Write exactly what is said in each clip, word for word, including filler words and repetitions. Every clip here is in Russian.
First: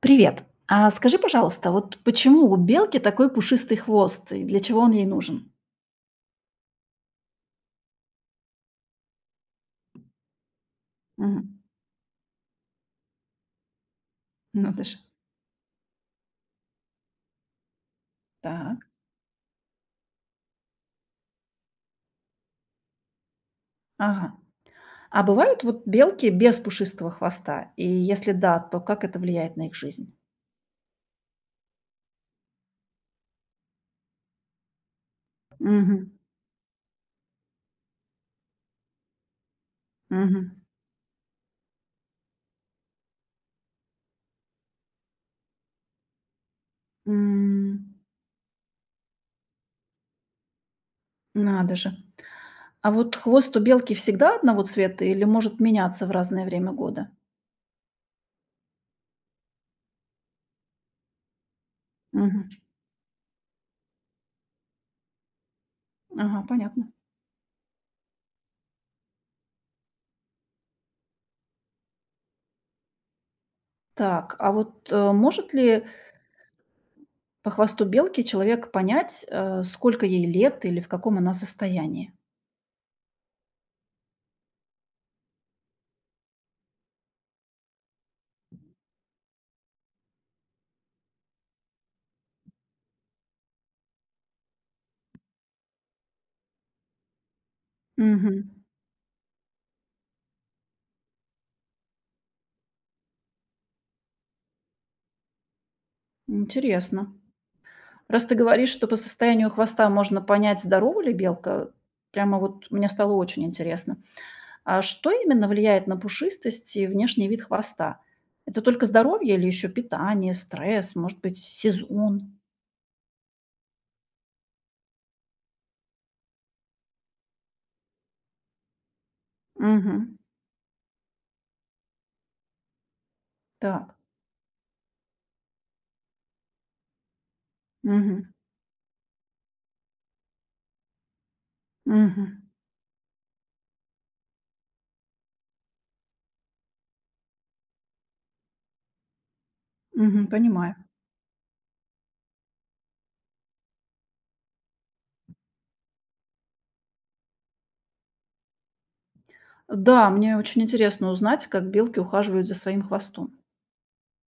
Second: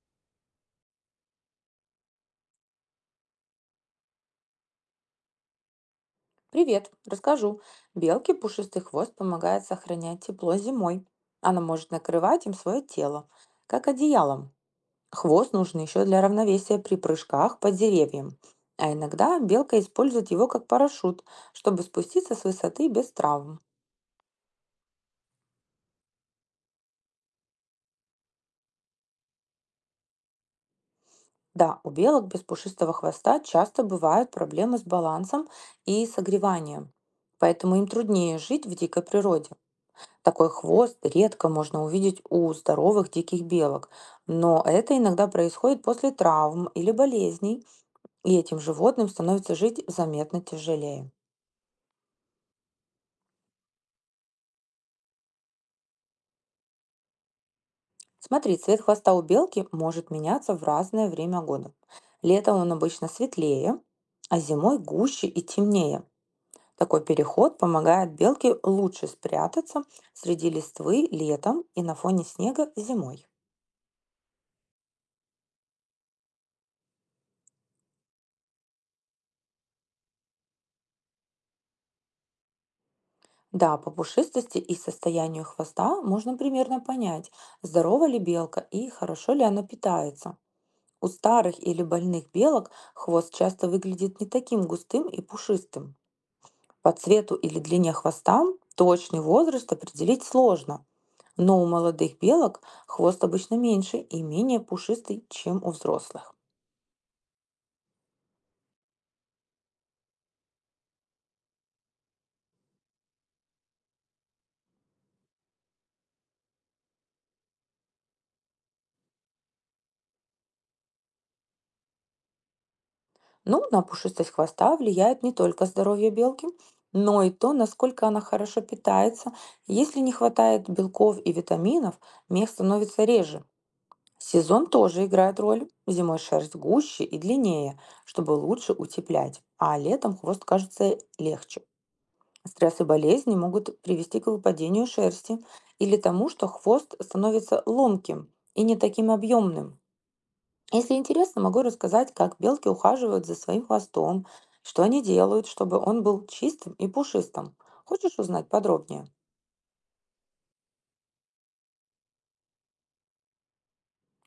Привет. А скажи, пожалуйста, вот почему у белки такой пушистый хвост и для чего он ей нужен? Привет, расскажу. Белке пушистый хвост помогает сохранять тепло зимой. Она Мгм. может накрывать им свое тело, как одеялом. Ну ты ж. Хвост нужен еще для равновесия при прыжках по деревьям. Так. А иногда белка использует его как парашют, чтобы спуститься с высоты без травм. Ага. А бывают вот белки без пушистого хвоста? И если да, то как это влияет на их жизнь? Да, у белок без пушистого хвоста часто бывают проблемы с балансом и Мгм. согреванием, поэтому им труднее жить в дикой природе. Такой Мгм. хвост редко можно увидеть у здоровых диких белок, но это иногда происходит после травм или болезней, М. и этим животным становится жить заметно тяжелее. Надо же. А вот хвост у белки всегда одного цвета или может меняться в разное время года? Смотри, цвет хвоста у белки может меняться в разное время года. Мгм. Летом он обычно светлее, а зимой гуще и темнее. Ага, понятно. Такой переход помогает белке лучше спрятаться среди листвы летом и на фоне снега зимой. Так, а вот э, может ли по хвосту белки человек понять, э, сколько ей лет или в каком она состоянии? Да, по пушистости и состоянию хвоста можно примерно понять, здорова ли белка и хорошо ли она питается. У старых или больных белок хвост часто выглядит не таким густым и пушистым. По цвету или длине Мгм. хвоста точный возраст определить сложно, но у молодых белок хвост обычно меньше и менее пушистый, чем у взрослых. Интересно. Раз ты говоришь, что по состоянию хвоста можно понять, здорова ли белка, прямо вот мне стало очень интересно. А что именно влияет на пушистость и внешний вид хвоста? Это только здоровье или еще питание, стресс, может быть, сезон? Ну, на пушистость хвоста влияет не только здоровье белки, но и то, насколько она хорошо питается. Если не Мгм. хватает белков и витаминов, мех становится реже. Так. Сезон тоже играет роль. Зимой шерсть гуще и длиннее, Мгм. чтобы лучше утеплять, а летом хвост кажется легче. Мгм. Стресс и болезни могут привести к выпадению шерсти или тому, что хвост становится ломким и не таким объемным. Мгм, понимаю. Если интересно, могу рассказать, как белки ухаживают за своим хвостом, что они делают, чтобы он был чистым и пушистым. Хочешь узнать подробнее? Да, мне очень интересно узнать, как белки ухаживают за своим хвостом.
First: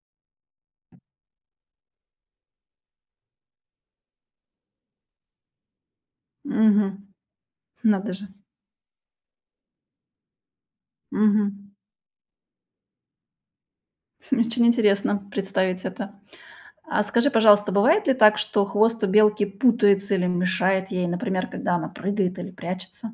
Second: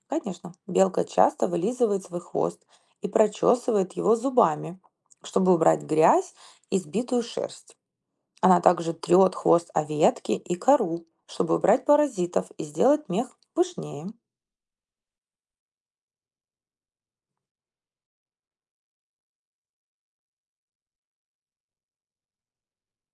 Конечно. Белка часто вылизывает свой хвост и прочесывает его зубами, чтобы убрать грязь и Мгм. сбитую шерсть. Надо же. Она также трет хвост о ветки и кору, чтобы Мгм. убрать паразитов и сделать мех пышнее. Очень интересно представить это. А скажи, пожалуйста, бывает ли так, что хвост у белки путается или мешает ей, например, когда она прыгает или прячется?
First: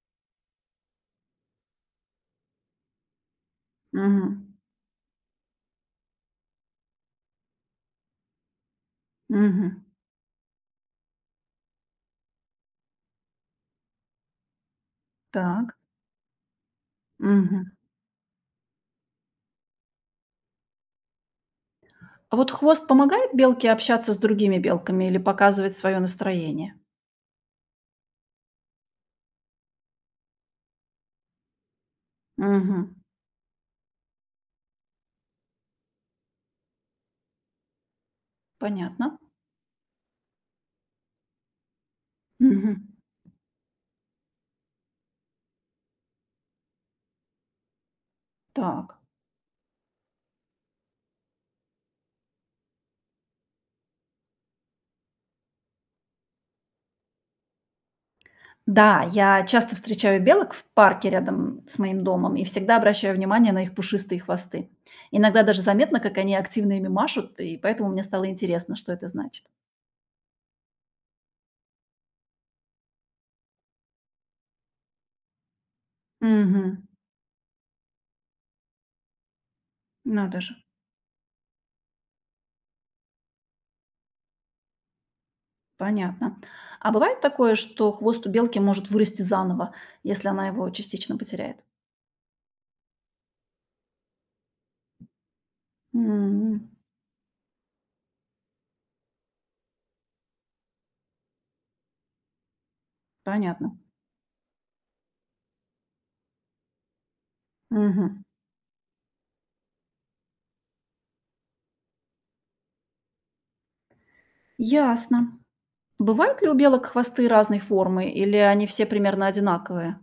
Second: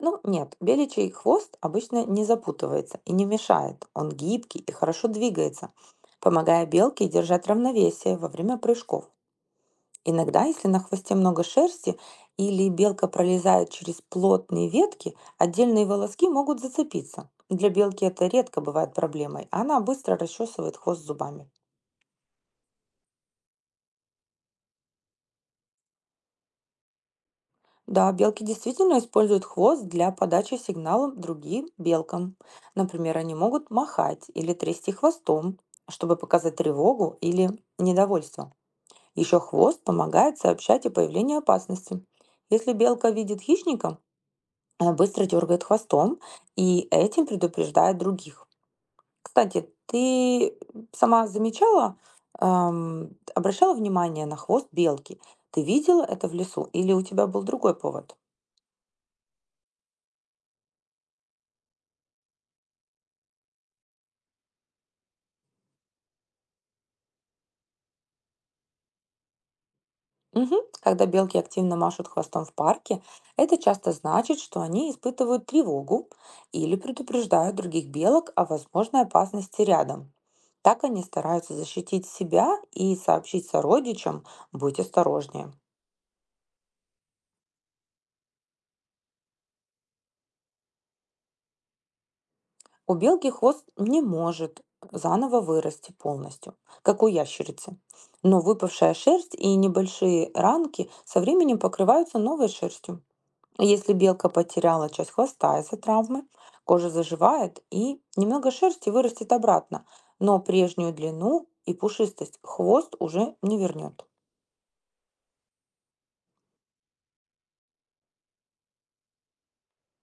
Ну, нет, беличий хвост обычно не запутывается и не мешает. Он Мгм. гибкий и хорошо двигается, помогая белке держать равновесие во время прыжков. Мгм. Иногда, если на хвосте много шерсти или белка пролезает через плотные ветки, Так. отдельные волоски могут зацепиться. Мгм. Для белки это редко бывает проблемой, она быстро расчесывает хвост зубами. А вот хвост помогает белке общаться с другими белками или показывать свое настроение? Да, белки действительно используют хвост для подачи сигналов другим белкам. Мгм. Например, они могут махать или трясти хвостом, чтобы показать тревогу или недовольство. Понятно. Еще хвост помогает сообщать о появлении опасности. Если Мгм. белка видит хищника, она быстро дергает хвостом и этим предупреждает других. Так. Кстати, ты сама замечала, эм, обращала внимание на хвост белки? Ты видела это в лесу или у тебя был другой повод? Да, я часто встречаю белок в парке рядом с моим домом и всегда обращаю внимание на их пушистые хвосты. Иногда даже заметно, как они активно ими машут, и поэтому мне стало интересно, что это значит. Мгм. Когда белки активно машут хвостом в парке, это часто значит, что они испытывают тревогу или Угу, предупреждают других белок о возможной опасности рядом. надо же, Так они стараются защитить себя и сообщить сородичам «будь осторожнее». понятно. А бывает такое, что хвост у белки может вырасти заново, если она его частично потеряет? У белки хвост не может заново вырасти полностью, М. как у ящерицы. Но выпавшая шерсть и небольшие ранки со временем покрываются новой шерстью. Понятно. Если белка потеряла часть хвоста из-за травмы, кожа заживает и Мгм. немного шерсти вырастет обратно, но прежнюю длину и пушистость хвост уже не вернет. Ясно. Бывают ли у белок хвосты разной формы, или они все примерно одинаковые?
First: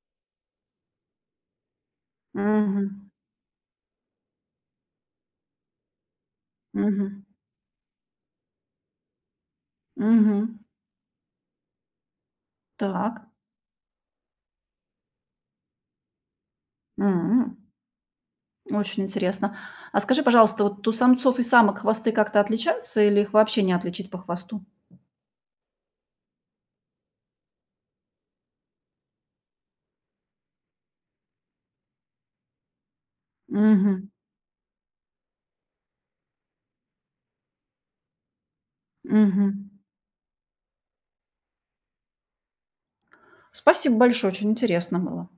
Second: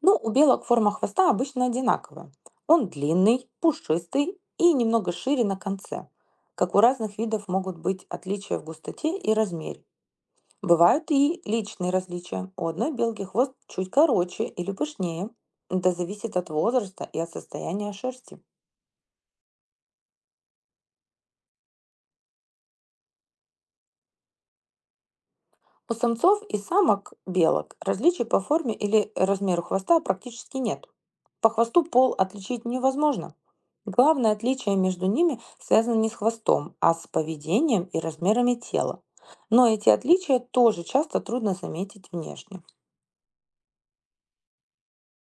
Ну, у белок форма хвоста обычно одинаковая. Он Угу, длинный, пушистый и немного шире на конце. Как у разных угу, видов могут быть отличия в густоте и размере. угу. Бывают и личные различия. У одной Так, белки хвост чуть короче или пышнее. Это зависит от возраста и от м, состояния шерсти. очень интересно. А скажи, пожалуйста, вот у самцов и самок хвосты как-то отличаются или их вообще не отличить по хвосту? У самцов и самок белок различий по форме или размеру хвоста практически нет. По хвосту пол отличить невозможно. Мгм, Главное отличие между ними связано не с хвостом, а с поведением и размерами тела. мгм. Но эти отличия тоже часто трудно заметить внешне. Спасибо большое, очень интересно было.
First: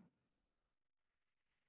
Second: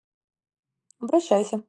Обращайся.